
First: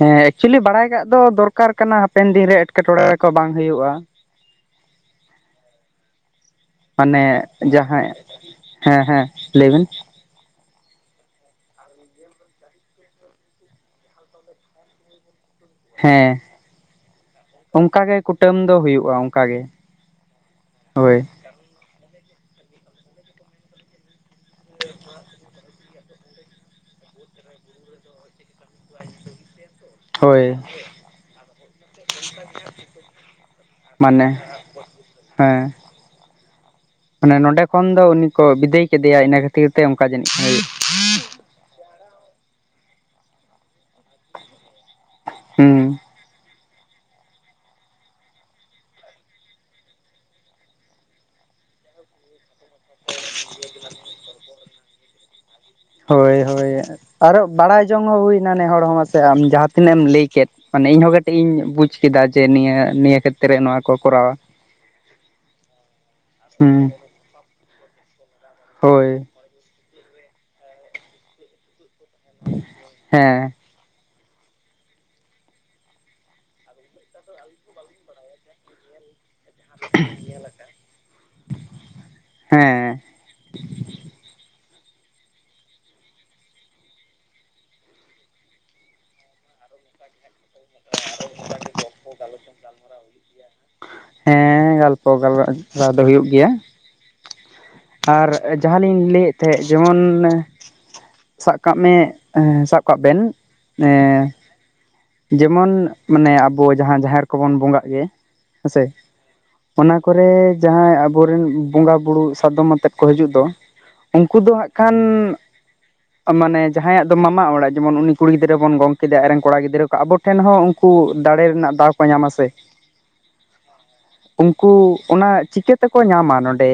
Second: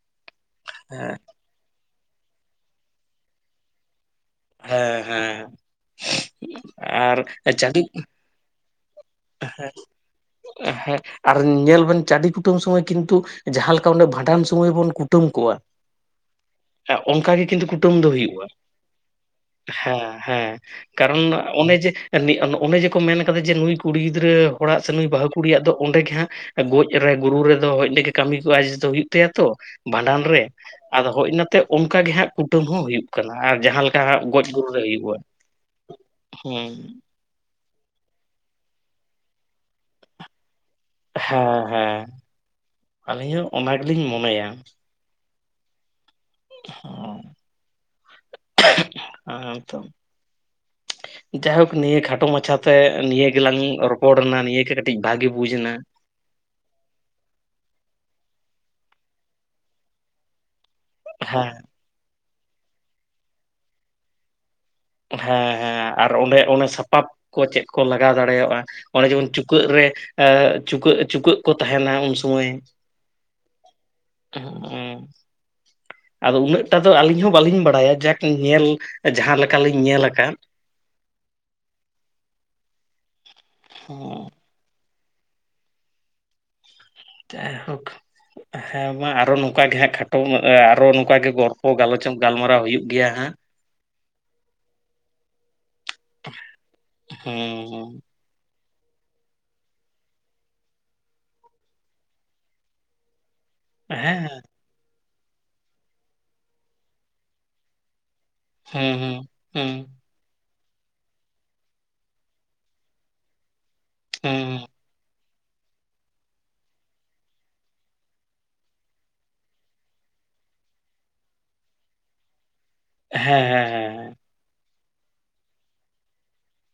Speaker 2: ᱦᱮᱸ ᱮᱠᱪᱚᱞᱤ ᱵᱟᱲᱟᱭ ᱠᱟᱜ ᱫᱚ ᱫᱚᱨᱠᱟᱨ ᱠᱟᱱᱟ ᱦᱟᱯᱮᱱ ᱫᱤᱱ ᱨᱮ ᱮᱴᱠᱮᱴᱚᱲᱮ ᱨᱮᱠᱚ ᱵᱟᱝ ᱦᱩᱭᱩᱜᱼᱟ ᱾
Speaker 1: ᱦᱮᱸ ᱦᱮᱸ ᱾ [unintelligible]
Speaker 2: ᱢᱟᱱᱮ ᱡᱟᱦᱟᱸᱭ [unintelligible] ᱦᱮᱸ ᱦᱮᱸ ᱞᱟᱹᱭᱵᱤᱱ?
Speaker 1: ᱮ ᱦᱮᱸ ᱾ [unintelligible] ᱟᱨ ᱧᱮᱞ ᱵᱮᱱ ᱪᱟᱹᱰᱤ ᱠᱩᱴᱟᱹᱢ ᱥᱚᱢᱚᱭ ᱠᱤᱱᱛᱩ ᱡᱟᱦᱟᱸ ᱞᱮᱠᱟ ᱵᱷᱟᱸᱰᱟᱱ ᱥᱚᱢᱚᱭ ᱵᱚᱱ ᱠᱩᱴᱟᱹᱢ ᱠᱚᱣᱟ,
Speaker 2: ᱦᱮᱸ
Speaker 1: [inaudible] ᱦᱮᱸ ᱚᱱᱠᱟ ᱜᱮ ᱠᱤᱱᱛᱩ ᱠᱩᱴᱟᱹᱢ
Speaker 2: ᱚᱱᱠᱟ
Speaker 1: ᱫᱚ
Speaker 2: ᱜᱮ
Speaker 1: ᱦᱩᱭᱩᱜᱼᱟ᱾
Speaker 2: ᱠᱩᱴᱟᱹᱢ ᱫᱚ ᱦᱩᱭᱩᱜᱼᱟ ᱚᱱᱠᱟ ᱜᱮ,
Speaker 1: ᱦᱮᱸ ᱦᱮᱸ
Speaker 2: ᱦᱳᱭ
Speaker 1: ᱠᱟᱨᱚᱱ ᱚᱱᱮ ᱡᱮ ᱚᱱᱮ ᱡᱮᱠᱚ ᱢᱮᱱ ᱠᱟᱫᱟ ᱡᱮ ᱱᱩᱭ ᱠᱩᱲᱤ ᱜᱤᱫᱽᱨᱟᱹ, ᱦᱚᱲᱟᱜ ᱥᱮ ᱱᱩᱭ ᱵᱟᱹᱟᱦᱩ ᱠᱩᱲᱤᱭᱟᱜ ᱫᱚ ᱚᱸᱰᱮ ᱜᱮ ᱦᱟᱸᱜ ᱜᱚᱡ ᱨᱮ ᱜᱩᱨᱩ ᱨᱮᱫᱚ ᱠᱟᱹᱢᱤ ᱠᱚᱼᱟ, ᱳ ᱛᱟᱭᱟ ᱛᱚ ᱵᱷᱟᱸᱰᱟᱱ ᱨᱮ,
Speaker 2: ᱦᱳᱭ
Speaker 1: ᱟᱫᱚ ᱦᱡᱽ ᱤᱱᱟᱛᱮ ᱚᱱᱠᱟ ᱜᱮ ᱦᱟᱸᱜ ᱠᱩᱴᱟᱹᱢ ᱦᱚᱸ ᱦᱩᱭᱩᱜ ᱠᱟᱱᱟ ᱾ᱟᱨ ᱡᱟᱦᱟᱸᱠᱟ ᱡᱟᱦᱟᱸ
Speaker 2: ᱢᱟᱱᱮ
Speaker 1: ᱜᱚᱡ ᱜᱩᱨ ᱨᱮ ᱦᱩᱭᱩᱜᱼᱟ
Speaker 2: ᱦᱮᱸ
Speaker 1: [unintelligible] ᱦᱩᱸ
Speaker 2: ᱢᱟᱱᱮ ᱱᱚᱸᱰᱮ ᱠᱷᱚᱱ ᱫᱚ ᱩᱱᱤ ᱠᱚ ᱵᱤᱫᱟᱹᱭ ᱠᱮᱫᱮᱭᱟ ᱤᱱᱟᱹ ᱠᱷᱟᱹᱛᱤᱨ ᱛᱮ ᱚᱱᱠᱟ ᱡᱟᱹᱱᱤᱡᱼᱟ᱾ [unintelligible]
Speaker 1: ᱦᱮᱸ ᱦᱮᱸ, ᱟᱹᱞᱤᱧ ᱦᱚᱸ ᱚᱱᱟ ᱜᱮᱞᱤᱧ ᱢᱚᱱᱮᱭᱟ,
Speaker 2: ᱦᱩᱸ,
Speaker 1: ᱦ ᱦᱮ ᱛᱚ [unintelligible]
Speaker 2: [inaudible]
Speaker 1: ᱡᱟᱭᱦᱳᱠ ᱱᱤᱭᱟᱹ ᱠᱷᱟᱴᱚ ᱢᱟᱪᱷᱟᱛᱮ ᱱᱤᱭᱟᱹ ᱜᱮᱞᱟᱝ ᱨᱚᱯᱚᱲ ᱮᱱᱟ ᱱᱤᱭᱟᱹᱜᱮ ᱠᱟᱹᱴᱤᱡ ᱵᱷᱟᱜᱤ ᱵᱩᱡ ᱮᱱᱟ᱾
Speaker 2: ᱦᱳᱭ ᱦᱳᱭ, ᱟᱨᱚ ᱵᱟᱲᱟᱭ ᱡᱚᱝ ᱦᱚᱸ ᱦᱩᱭᱱᱟ ᱱᱮ ᱦᱚᱲ ᱦᱚᱸ ᱢᱟᱥᱮ ᱟᱢ ᱡᱟᱦᱟᱸ ᱛᱤᱱᱟᱹᱜ ᱮᱢ ᱞᱟᱹᱭ ᱠᱮᱫ᱾ ᱢᱟᱱᱮ ᱤᱧᱦᱚᱸ ᱠᱟᱹᱴᱤᱡ
Speaker 1: ᱦᱮᱸ
Speaker 2: ᱤᱧ ᱵᱩᱡᱽ ᱠᱮᱫᱟ ᱡᱮ, ᱱᱤᱭᱟᱹ ᱱᱤᱭᱟᱹ ᱠᱷᱮᱛᱨᱮ ᱱᱚᱣᱟ ᱠᱚ ᱠᱚᱨᱟᱣᱟ,
Speaker 1: ᱦᱮᱸ ᱦᱮᱸ ᱟᱨ ᱚᱸᱰᱮ ᱚᱱᱮ
Speaker 2: ᱦᱩᱸ
Speaker 1: ᱥᱟᱯᱟᱵ ᱠᱚ ᱪᱮᱫ ᱠᱚ ᱞᱟᱜᱟᱣ ᱫᱟᱲᱮᱭᱟᱜᱼᱟ, ᱚᱱᱮ
Speaker 2: ᱦᱳᱭ
Speaker 1: ᱡᱮᱢᱚᱱ ᱪᱩᱯ ᱪᱩᱠᱟᱹᱜ ᱨᱮ ᱪᱩᱠᱟᱹᱜ ᱪᱩᱠᱟᱹᱜ ᱠᱚ ᱛᱟᱦᱮᱱᱟ ᱩᱱ ᱥᱚᱢᱚᱭ
Speaker 2: ᱦᱮᱸ
Speaker 1: [inaudible] ᱦᱩᱸᱻ ᱟᱫᱚ ᱩᱱᱟᱹᱜ ᱴᱟ ᱫᱚ ᱟᱹᱞᱤᱧ ᱦᱚᱸ ᱵᱟᱹᱞᱤᱧ ᱵᱟᱲᱟᱭᱟ ᱡᱟᱠ ᱧᱮᱞ ᱡᱟᱦᱟᱸ ᱞᱮᱠᱟ ᱞᱤᱧ ᱧᱮᱞ ᱟᱠᱟᱫ᱾
Speaker 2: ᱦᱮᱸ᱾
Speaker 1: ᱦᱚᱸ᱾ ᱡᱟᱭᱦᱳᱠ ᱦᱮᱸ ᱢᱟ ᱟᱨᱚ ᱱᱚᱝᱠᱟ ᱜᱮ ᱦᱟᱸᱜ ᱠᱷᱟᱴ ᱴᱚ ᱢᱮᱜ-ᱮ ᱟᱨᱚ ᱱᱚᱝᱠᱟ ᱜᱮ ᱜᱚᱨᱯᱚ ᱜᱟᱞᱚᱪ ᱜᱟᱞᱢᱟᱨᱟᱣ ᱦᱩᱭᱩᱜ ᱜᱮᱭᱟ ᱦᱟᱸᱜ᱾
Speaker 2: ᱠᱚ [unintelligible] ᱫᱚ ᱦᱩᱭᱩᱜ ᱜᱮᱭᱟ᱾
Speaker 1: ᱦᱩᱸ ᱦᱩᱸ᱾
Speaker 2: ᱟᱨ ᱡᱟᱦᱟᱸ ᱞᱤᱧ ᱞᱟᱹᱭᱮᱫ ᱛᱟᱦᱮᱸᱫ ᱡᱮᱢᱚᱱ ᱥᱟᱵ ᱠᱟᱜ ᱢᱮ, ᱮᱸ ᱥᱟᱵ ᱠᱟᱜ ᱵᱮᱱ ᱮᱸ
Speaker 1: ᱦᱮᱸ
Speaker 2: ᱡᱮᱢᱚᱱ ᱢᱟᱱᱮ ᱟᱵᱚ ᱡᱟᱦᱟᱸ ᱡᱟᱦᱮᱨ ᱠᱚᱵᱚᱱ ᱵᱚᱸᱜᱟᱜ ᱜᱮ, ᱦᱮᱸ ᱥᱮ?
Speaker 1: ᱦᱩᱸ ᱦᱩᱸ ᱦᱩᱸ
Speaker 2: ᱚᱱᱟ ᱠᱚᱨᱮ ᱡᱟᱦᱟᱸᱭ ᱟᱵᱚᱨᱮᱱ ᱵᱚᱸᱜᱟ ᱵᱩᱲᱩ ᱥᱟᱫᱚᱢ ᱟᱛᱮᱫ ᱠᱚ ᱦᱤᱡᱩᱜ ᱫᱚ, ᱩᱱᱠᱩ ᱫᱚ
Speaker 1: ᱦᱩᱸ
Speaker 2: ᱦᱟᱸᱜ ᱠᱷᱟᱱ ᱢᱟᱱᱮ ᱡᱟᱦᱟᱸᱭᱟᱜ ᱫᱚ ᱢᱟᱢᱟ ᱚᱲᱟᱜ ᱡᱮᱢᱚᱱ ᱩᱱᱤ ᱠᱩᱲᱤ ᱜᱤᱫᱽᱨᱟᱹ ᱵᱚᱱ ᱜᱚᱝ ᱠᱮᱫᱮᱭᱟ ᱟᱡᱨᱮᱱ ᱠᱚᱲᱟ ᱜᱤᱫᱽᱨᱟᱹ ᱠᱚ ᱟᱵᱚ ᱴᱷᱮᱱ ᱦᱚᱸ ᱩᱱᱠᱩ ᱫᱟᱲᱮ ᱨᱮᱱᱟᱜ ᱫᱟᱣ ᱠᱚ ᱧᱟᱢᱟ ᱥᱮ᱾
Speaker 1: ᱦᱮᱸ ᱦᱮᱸ ᱦᱮᱸ ᱦᱮᱸ᱾
Speaker 2: ᱩᱱᱠᱩ ᱚᱱᱟ ᱪᱤᱠᱟᱹ ᱛᱮᱠᱚ ᱧᱟᱢᱟ ᱱᱚᱰᱮ᱾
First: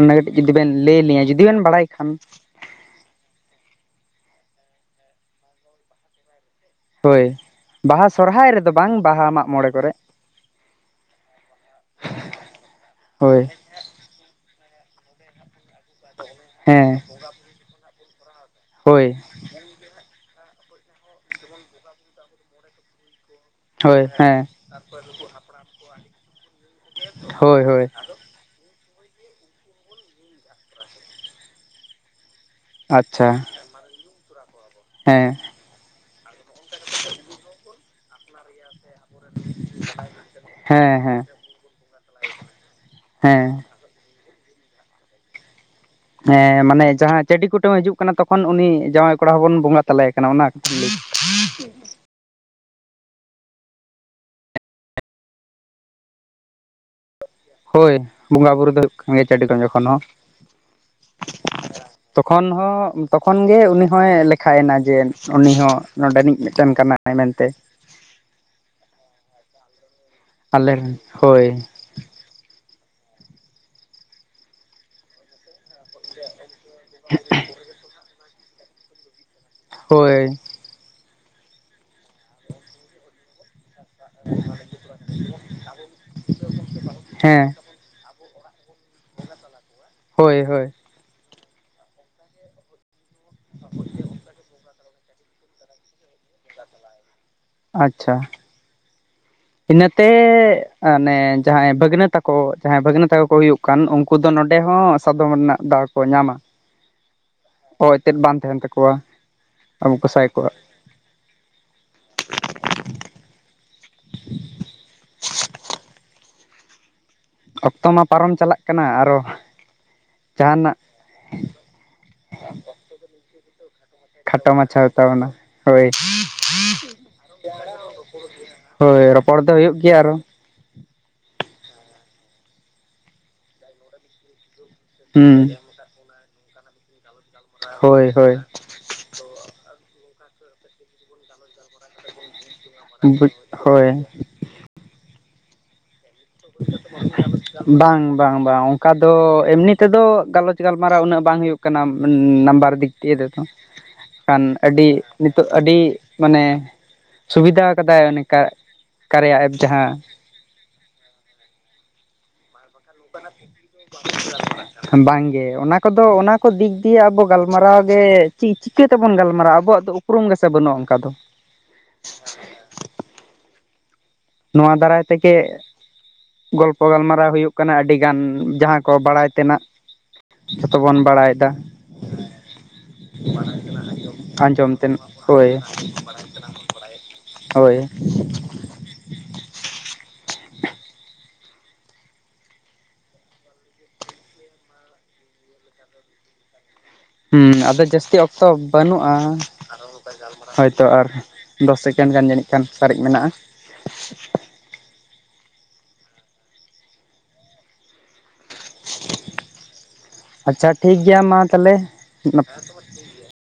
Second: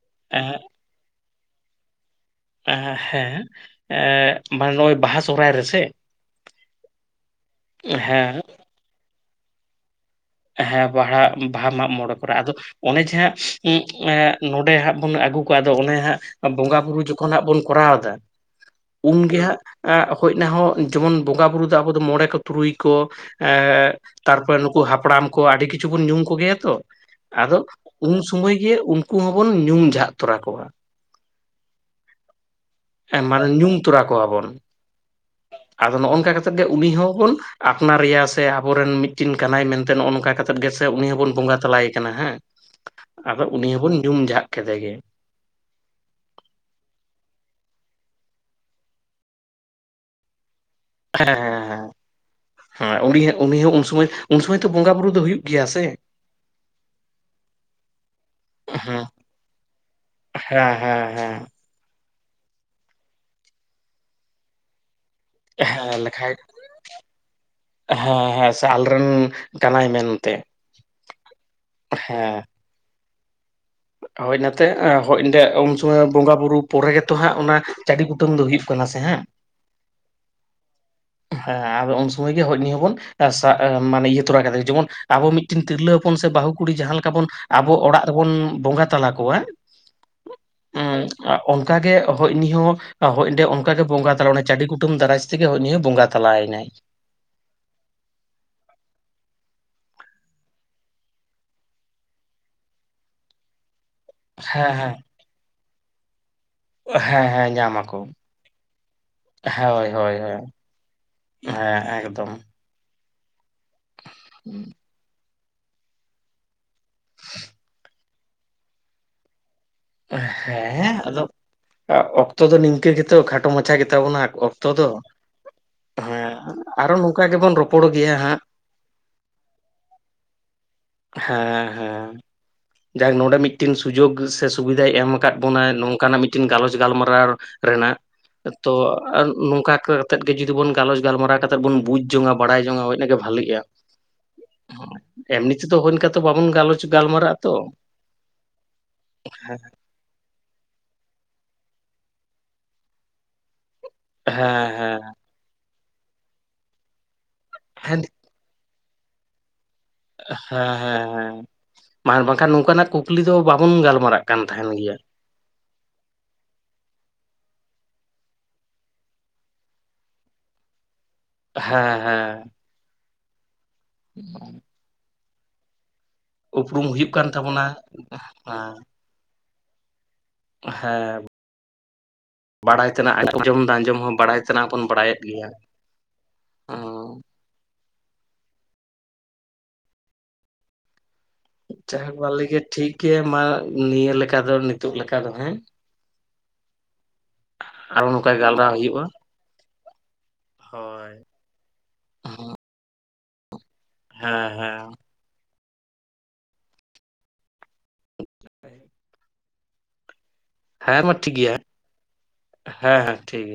Speaker 2: ᱚᱱᱟ ᱠᱟᱹᱴᱤᱡ ᱡᱩᱫᱤ
Speaker 1: ᱮᱸ
Speaker 2: ᱵᱮᱱ ᱞᱟᱹᱭ ᱟᱹᱞᱤᱧᱟᱹ ᱡᱩᱫᱤ ᱵᱮᱱ ᱵᱟᱲᱟᱭ ᱠᱷᱟᱱ᱾
Speaker 1: ᱮ ᱦᱮᱸ ᱮᱸ ᱵᱟ ᱱᱚᱜᱼᱚᱭ ᱵᱟᱦᱟ ᱥᱚᱦᱚᱨᱟᱭ ᱨᱮᱥᱮ
Speaker 2: ᱦᱳᱭ ᱵᱟᱦᱟ
Speaker 1: ᱦᱮᱸ
Speaker 2: ᱥᱚᱨᱦᱟᱭ ᱨᱮᱫᱚ ᱵᱟᱝ ᱵᱟᱦᱟ ᱢᱟᱜ ᱢᱚᱬᱮ ᱠᱚᱨᱮᱜ᱾
Speaker 1: ᱦᱮᱸ ᱵᱟᱦᱲᱟ ᱵᱟᱦᱟ ᱢᱟᱜ ᱢᱚᱬᱮ ᱠᱚᱨᱮ, ᱟᱫᱚ ᱚᱱᱮ ᱡᱮ ᱦᱟᱸᱜ
Speaker 2: ᱦᱳᱭ
Speaker 1: ᱩᱸᱜ ᱮᱸᱜ ᱱᱚᱸᱰᱮ ᱦᱟᱸᱜ ᱵᱚᱱ ᱟᱹᱜᱩ ᱠᱚᱭᱟ ᱟᱫᱚ ᱚᱱᱮ ᱦᱟᱸᱜ ᱵᱚᱸᱜᱟ ᱵᱩᱨᱩ
Speaker 2: ᱦᱮᱸ
Speaker 1: ᱡᱚᱠᱷᱚᱱ ᱦᱟᱸᱜ ᱵᱚᱱ ᱠᱚᱨᱟᱣᱫᱟ
Speaker 2: ᱦᱳᱭ
Speaker 1: ᱩᱱᱜᱮ ᱦᱟᱸᱜ ᱮᱸᱜ ᱦᱳᱭ ᱚᱱᱟ ᱦᱚᱸ ᱡᱮᱢᱚᱱ ᱵᱚᱸᱜᱟ ᱵᱩᱨᱩ ᱫᱚ ᱟᱵᱚ ᱫᱚ ᱢᱚᱬᱮ ᱠᱚ ᱛᱩᱨᱩᱭ ᱠᱚ ᱮᱸᱜ
Speaker 2: ᱦᱳᱭ ᱦᱮᱸ
Speaker 1: ᱛᱟᱨᱯᱚᱨᱮ ᱱᱩᱠ ᱠᱚ ᱦᱟᱯᱲᱟᱢ ᱠᱚ ᱟᱹᱰᱤ ᱠᱤᱪᱷᱩ ᱵᱚᱱ ᱧᱩᱢ ᱠᱚᱜᱮᱭᱟ ᱛᱚ ᱟᱫᱚ
Speaker 2: ᱦᱳᱭ ᱦᱳᱭ
Speaker 1: ᱩᱱ ᱥᱩᱢᱟᱹᱭ ᱜᱮ ᱩᱱᱠᱩ ᱦᱚᱸᱵᱚᱱ ᱧᱩᱢ ᱡᱷᱟᱜ ᱛᱚᱨᱟ ᱠᱚᱣᱟ᱾ ᱦᱮᱸ
Speaker 2: ᱟᱪᱪᱷᱟ
Speaker 1: ᱢᱟᱱᱮ ᱧᱩᱢ ᱛᱚᱨᱟ ᱠᱚᱣᱟᱵᱚᱱ᱾
Speaker 2: ᱦᱮᱸ
Speaker 1: ᱟᱫᱚ ᱱᱚᱜᱼᱚ ᱱᱚᱝᱠᱟ ᱠᱟᱛᱮᱫ ᱜᱮ ᱩᱱᱤ ᱦᱚᱸᱵᱚᱱ ᱟᱯᱱᱟᱨᱮᱭᱟ ᱥᱮ ᱟᱵᱚᱨᱮᱱ ᱢᱤᱫᱴᱤᱱ ᱠᱟᱱᱟᱭ ᱥᱮ ᱱᱚᱜᱼᱚ ᱱᱚᱝᱠᱟ ᱠᱟᱛᱮᱜ ᱜᱮ ᱥᱮ
Speaker 2: ᱦᱮᱸ
Speaker 1: ᱩᱱᱤ
Speaker 2: ᱦᱮᱸ
Speaker 1: ᱦᱚᱸᱵᱚᱱ ᱵᱚᱸᱜᱟ ᱛᱟᱞᱟᱭᱮ ᱠᱟᱱᱟ ᱦᱟᱸᱜ᱾ ᱟᱫᱚ
Speaker 2: ᱦᱮᱸ
Speaker 1: ᱩᱱᱤ ᱦᱚᱸᱵᱚᱱ ᱧᱩᱢ ᱡᱷᱟᱜ ᱠᱮᱫᱮ ᱜᱮ᱾
Speaker 2: ᱦᱮᱸ ᱢᱟᱱᱮ ᱡᱟᱦᱟᱸ ᱪᱟᱹᱰᱤ ᱠᱩᱴᱟᱹᱢᱮ ᱦᱤᱡᱩᱜ ᱠᱟᱱᱟ ᱛᱚᱠᱷᱚᱱ ᱩᱱᱤ ᱡᱟᱶᱟᱭ ᱠᱚᱲᱟ ᱦᱚᱸᱵᱚᱱ ᱵᱚᱸᱜᱟ ᱛᱟᱞᱟᱭᱮ ᱠᱟᱱᱟ ᱚᱱᱟ ᱠᱟᱛᱷᱟᱧ ᱞᱟᱹᱭ
Speaker 1: ᱦᱮᱸ ᱦᱮᱸ ᱦᱮᱸ᱾ ᱦᱮᱸ ᱩᱱᱤ ᱦᱟᱸᱜ ᱩᱱᱤ ᱦᱚᱸ ᱩᱱ ᱥᱚᱢᱚᱭ ᱩᱱ ᱥᱚᱢᱚᱭ ᱛᱚ ᱵᱚᱸᱜᱟ ᱵᱩᱨᱩ ᱫᱚ ᱦᱩᱭᱩᱜ ᱜᱮᱭᱟ ᱥᱮ᱾
Speaker 2: ᱦᱳᱭ ᱵᱚᱸᱜᱟ ᱵᱩᱨᱩ ᱫᱚ ᱦᱩᱭᱩᱜ
Speaker 1: ᱦᱮᱸ
Speaker 2: ᱠᱟᱱ ᱜᱮᱭᱟ ᱪᱟᱹᱰᱤ ᱴᱟᱸᱜᱟ ᱠᱷᱚᱱ ᱦᱚᱸ᱾
Speaker 1: ᱦᱮᱸ ᱦᱮᱸ ᱦᱮᱸ
Speaker 2: ᱛᱚᱠᱷᱚᱱ ᱦᱚᱸ ᱛᱚᱠᱷᱚᱱ ᱜᱮ ᱩᱱᱤ ᱦᱚᱸᱭ ᱞᱮᱠᱷᱟᱭᱮᱱᱟ ᱡᱮ ᱩᱱᱤ ᱦᱚᱸ
Speaker 1: ᱦᱮᱸ ᱞᱮᱠᱷᱟᱡ
Speaker 2: ᱱᱚᱰᱮᱱᱤᱡ ᱢᱤᱫᱴᱮᱱ ᱠᱟᱱᱟᱭ ᱢᱮᱱᱛᱮ᱾
Speaker 1: ᱦᱮᱸ ᱦᱮᱸ ᱥᱮ ᱟᱞᱮᱨᱮᱱ ᱠᱟᱱᱟᱭ ᱢᱮᱱ
Speaker 2: ᱟᱞᱮᱨᱮᱱ ᱦᱳᱭ᱾
Speaker 1: ᱦᱮᱸ᱾ ᱦᱳᱭ ᱱᱟᱛᱮ ᱦᱤᱛ ᱚᱸᱰᱮ ᱩᱱ ᱥᱚᱢᱚᱭ ᱵᱚᱸᱜᱟ ᱵᱩᱨᱩ ᱯᱚᱨᱮ ᱜᱮᱛᱚ ᱦᱟᱸᱜ ᱚᱱᱟ ᱪᱟᱹᱰᱤ ᱠᱩ ᱴᱟᱹᱢ ᱫᱚ ᱦᱩᱭᱩᱜ ᱠᱟᱱᱟ ᱥᱮ ᱦᱟᱸᱜ᱾
Speaker 2: ᱦᱳᱭ᱾
Speaker 1: ᱦᱮᱸ ᱟᱫᱚ ᱩᱱ ᱥᱚᱢᱚᱭ ᱜᱮ ᱦᱳᱭ ᱩᱱᱤ ᱦᱚᱸᱵᱚᱱ ᱟ ᱥᱟᱜ ᱢᱟᱱᱮ ᱤᱭᱟᱹ ᱛᱚᱨᱟ ᱠᱟᱫᱮ ᱡᱮᱢᱚᱱ ᱟᱵᱚ ᱢᱤᱫᱴᱮᱱ ᱛᱤᱨᱞᱟᱹ ᱦᱚᱯᱚᱱ ᱥᱮ ᱵᱟᱹᱦᱩ ᱠᱩᱲᱤ ᱡᱟᱦᱟᱸ ᱞᱮᱠᱟ ᱵᱚᱱ
Speaker 2: ᱦᱮᱸ
Speaker 1: ᱟᱵ ᱵᱚ ᱚᱲᱟᱜ ᱨᱮᱵᱚᱱ ᱵᱚᱸᱜᱟ ᱛᱟᱞᱟ ᱠᱚᱣᱟ
Speaker 2: ᱦᱳᱭ ᱦᱳᱭ
Speaker 1: ᱮᱸ ᱚᱱᱠᱟ ᱜᱮ ᱦᱳᱭ ᱩᱱᱤ ᱦᱚᱸ ᱦᱳᱭ ᱮᱸᱰᱮ ᱚᱱᱠᱟ ᱜᱮ ᱵᱚᱸᱜᱟ ᱛᱟᱞᱟ ᱚᱱᱟ ᱪᱟᱹᱰᱤ ᱠᱩᱴᱟᱢ ᱫᱟᱨᱟᱡᱽ ᱛᱮᱜᱮ ᱦᱳᱭ ᱱᱩᱭ ᱦᱚᱸ ᱵᱚᱸᱜᱟ ᱛᱟᱞᱟᱭᱮᱱᱟᱭ ᱾
Speaker 2: ᱟᱪᱪᱷᱟ ᱾ ᱤᱱᱟᱹᱛᱮ ᱟᱱᱮ ᱡᱟᱦᱟᱸᱭ ᱵᱷᱟᱹᱜᱽᱱᱟᱹ ᱛᱟᱠᱚ ᱡᱟᱦᱟᱸᱭ ᱵᱷᱟᱹᱜᱽᱱᱟᱹ ᱛᱟᱠᱚ ᱠᱚ ᱦᱩᱭᱩᱜ ᱠᱟᱱ ᱠᱩ ᱫᱚ ᱱᱚᱸᱰᱮ
Speaker 1: ᱦᱮᱸ ᱦᱮᱸ
Speaker 2: ᱦᱚᱸ ᱥᱟᱫᱚᱢ ᱨᱮᱱᱟᱜ ᱫᱟᱣ ᱠᱚ ᱧᱟᱢᱟ ᱾
Speaker 1: ᱦᱮᱸ ᱦᱮᱸ ᱧᱟᱢ ᱟᱠᱚ,
Speaker 2: ᱛᱟᱠᱚᱣᱟ
Speaker 1: ᱦᱳᱭ
Speaker 2: ᱟᱵᱚ
Speaker 1: ᱦᱳᱭ
Speaker 2: ᱠᱚᱥᱟᱭ
Speaker 1: ᱦᱳᱭ
Speaker 2: ᱠᱚᱣᱟᱜ
Speaker 1: ᱾ ᱦᱮᱸ ᱮᱠᱫᱚᱢ ᱾
Speaker 2: [inaudible]
Speaker 1: ᱦᱩᱸ ᱾
Speaker 2: ᱚᱠᱛᱚ ᱢᱟ ᱯᱟᱨᱚᱢ ᱪᱟᱞᱟᱜ ᱠᱟᱱᱟ ᱟᱨᱚ ᱡᱟᱦᱟᱱᱟᱜ
Speaker 1: ᱦᱮᱸ ᱟᱫᱚ ᱚᱠᱛᱚ ᱫᱚ ᱱᱤᱝᱠᱟᱹ ᱜᱮᱛᱚ ᱠᱷᱟᱴᱚ ᱢᱟᱪᱷᱟ ᱜᱮᱛᱟᱵᱚᱱᱟ
Speaker 2: ᱠᱷᱟᱴᱚ
Speaker 1: ᱚᱠᱛᱚ
Speaker 2: ᱢᱟᱪᱷᱟ
Speaker 1: ᱫᱚ ᱾
Speaker 2: ᱛᱟᱵᱚᱱᱟ ᱦᱳᱭ
Speaker 1: ᱦᱮᱸ ᱟᱨᱦᱚᱸ ᱱᱚᱝᱠᱟ ᱜᱮᱵᱚᱱ ᱨᱚᱯᱚᱲ ᱜᱮᱭᱟ ᱦᱟᱸᱜ ᱾
Speaker 2: ᱦᱳᱭ ᱨᱚᱯᱚᱲ ᱫᱚ ᱦᱩᱭᱩᱜ ᱜᱮᱭᱟ ᱟᱨᱚ ᱾
Speaker 1: ᱦᱮᱸ ᱦᱮᱸ ᱡᱟᱠ ᱱᱚᱸᱰᱮ ᱢᱤᱫᱴᱤᱱ ᱥᱩᱡᱩᱜ ᱥᱮ ᱥᱩᱵᱤᱫᱟᱭ ᱮᱢ ᱟᱠᱟᱫ
Speaker 2: ᱦᱩᱸ
Speaker 1: ᱵᱚᱱᱟᱭ ᱱᱚᱝᱠᱟᱱᱟᱜ ᱢᱤᱫᱴᱤᱱ ᱜᱟᱞᱚᱪ ᱜᱟᱞᱢᱟᱨᱟᱣ ᱨᱮᱱᱟᱜ,
Speaker 2: ᱦᱳᱭ ᱦᱳᱭ
Speaker 1: ᱛᱚ ᱟᱨ ᱱᱚᱝᱠᱟ ᱠᱟᱹᱛᱮᱫ ᱜᱮ ᱡᱩᱫᱤ ᱵᱚᱱ ᱜᱟᱞᱚᱪ ᱜᱟᱞᱢᱟᱨᱟᱣ ᱠᱟᱛᱮᱫ ᱵᱚᱱ ᱵᱩᱡᱽ ᱡᱚᱝᱟ ᱵᱟᱲᱟᱭ ᱡᱚᱝᱟ ᱦᱳᱭ ᱤᱱᱟᱹᱜᱮ ᱵᱷᱟᱞᱤᱜᱼᱟ
Speaker 2: ᱦᱳᱭ
Speaker 1: ᱮᱢᱱᱤ ᱛᱮᱫᱚ ᱦᱩᱭ ᱚᱱᱠᱟ ᱛᱚ ᱵᱟᱵᱚᱱ ᱜᱟᱞᱚᱪ ᱜᱟᱞᱢᱟᱨᱟᱜᱼᱟ ᱛᱚ
Speaker 2: ᱵᱟᱝ ᱵᱟᱝ ᱵᱟᱝ ᱚᱝᱠᱟ ᱫᱚ ᱮᱢᱱᱤ ᱛᱮᱫᱚ ᱜᱟᱞᱚᱪ ᱜᱟᱞᱢᱟᱨᱟᱣ ᱩᱱᱟᱹᱜ ᱵᱟᱝ ᱦᱩᱭᱩᱜ ᱠᱟᱱᱟ ᱱᱟᱢᱵᱟᱨ ᱫᱤᱠ ᱫᱤᱭᱮ ᱛᱮᱫᱚ ᱾ ᱠᱷᱟᱱ ᱟᱹᱰᱤ
Speaker 1: ᱦᱮᱸ
Speaker 2: ᱱᱤᱛᱚᱜ ᱟᱹᱰᱤ ᱢᱟᱱᱮ ᱥᱩᱵᱤᱫᱷᱟ ᱠᱟᱫᱟᱭ
Speaker 1: ᱦᱮᱸ ᱦᱮᱸ
Speaker 2: ᱚᱱᱮ ᱠᱟ ᱠᱟᱨᱭᱟ ᱮᱯ ᱡᱟᱦᱟᱸ ᱾
Speaker 1: ᱦᱮᱸ ᱦᱮᱸ ᱦᱮᱸ ᱢᱟ ᱵᱟᱝᱠᱷᱟᱱ ᱱᱚᱝᱠᱟᱱᱟᱜ ᱠᱩᱠᱞᱤ ᱫᱚ ᱵᱟᱵᱚᱱ ᱜᱟᱞᱢᱟᱨᱟᱜ ᱠᱟᱱ ᱛᱟᱦᱮᱱ ᱜᱮᱭᱟ ᱾
Speaker 2: ᱵᱟᱝᱜᱮ ᱚᱱᱟ ᱠᱚᱫᱚ ᱚᱱᱟ ᱠᱚ ᱫᱤᱠ ᱫᱤᱭᱮ ᱟᱵᱚ ᱜᱟᱞᱢᱟᱨᱟᱣ ᱜᱮ ᱪᱤᱫ ᱪᱮᱠᱟᱹ ᱛᱮᱵᱚᱱ ᱜᱟᱞᱢᱟᱨᱟᱣ ᱟᱵᱚᱣᱟᱜ ᱫᱚ ᱩᱯᱨᱩᱢ ᱜᱮᱥᱮ ᱵᱟᱹᱱᱩᱜᱼᱟ ᱚᱱᱠᱟ ᱫᱚ ᱾
Speaker 1: ᱦᱮᱸ ᱦᱮᱸ ᱾ [inaudible]
Speaker 2: ᱱᱚᱣᱟ ᱫᱟᱨᱟᱭ ᱛᱮᱜᱮ ᱜᱚᱞᱯᱚ
Speaker 1: ᱩᱯᱨᱩᱢ ᱠᱟᱱ
Speaker 2: ᱜᱟᱞᱢᱟᱨᱟᱣ ᱦᱩᱭᱩᱜ
Speaker 1: ᱛᱟᱵᱚᱱᱟ
Speaker 2: ᱠᱟᱱᱟ ᱟᱹᱰᱤᱜᱟᱱ ᱡᱟᱦᱟᱸ ᱠᱚ ᱵᱟᱲᱟᱭ ᱛᱮᱱᱟᱜ ᱡᱷᱚᱛᱚ ᱵᱚᱱ
Speaker 1: ᱦᱮᱸ
Speaker 2: ᱵᱟᱲᱟᱭ ᱫᱟ᱾
Speaker 1: ᱵᱟᱲᱟᱭ ᱛᱮᱱᱟᱜ
Speaker 2: ᱵᱟᱰᱟᱭ
Speaker 1: ᱟᱸᱡᱚᱢ ᱫᱚ
Speaker 2: ᱠᱟᱱᱟ
Speaker 1: ᱦᱚᱸ
Speaker 2: ᱟᱸᱡᱚᱢ
Speaker 1: ᱵᱟᱲᱟᱭ
Speaker 2: ᱟᱸᱡᱚᱢ
Speaker 1: ᱵᱚᱱ
Speaker 2: ᱛᱮᱱᱟᱜ
Speaker 1: ᱵᱟᱲᱟᱭᱮᱫ ᱜᱮᱭᱟ
Speaker 2: ᱦᱳᱭ [inaudible] ᱦᱳᱭ ᱾
Speaker 1: ᱡᱟᱭ ᱦᱳᱠ ᱵᱷᱟᱞᱤᱜᱮ ᱴᱷᱤᱠ ᱜᱮᱭᱟ ᱢᱟ ᱱᱤᱭᱟᱹ ᱞᱮᱠᱟ ᱫᱚ ᱱᱤᱛᱚᱜ ᱞᱮᱠᱟ ᱫᱚ ᱦᱮᱸ ᱾
Speaker 2: ᱦᱩᱸ ᱟᱫᱚ
Speaker 1: ᱟᱨᱚ
Speaker 2: ᱡᱟᱹᱥᱛᱤ
Speaker 1: ᱱᱚᱝᱠᱟ
Speaker 2: ᱚᱠᱛᱚ
Speaker 1: ᱜᱟᱞᱢᱟᱨᱟᱣ ᱦᱩᱭᱩᱜᱼᱟ
Speaker 2: ᱵᱟᱹᱱᱩᱜᱼᱟ ᱾ [inaudible] ᱦᱳᱭ ᱛᱳ ᱟᱨ ᱫᱚᱥ ᱥᱮᱠᱮᱱᱰ ᱜᱟᱱ ᱡᱟᱹᱱᱤᱡ ᱠᱷᱟᱱ ᱥᱟᱨᱮᱡ ᱢᱮᱱᱟᱜᱼᱟ ᱾
Speaker 1: ᱦᱮᱸ ᱦᱮᱸ ᱾ [inaudible]
Speaker 2: ᱟᱪᱪᱷᱟ
Speaker 1: ᱦᱮᱸ
Speaker 2: ᱴᱷᱤᱠᱜᱮᱭᱟ
Speaker 1: ᱴᱷᱤᱠ
Speaker 2: ᱢᱟ
Speaker 1: ᱜᱮᱭᱟ
Speaker 2: ᱛᱟᱦᱞᱮ ᱱᱟ
Speaker 1: ᱦᱮᱸ ᱦᱮᱸ ᱴᱷᱤᱠ ᱜᱮᱭᱟ ᱾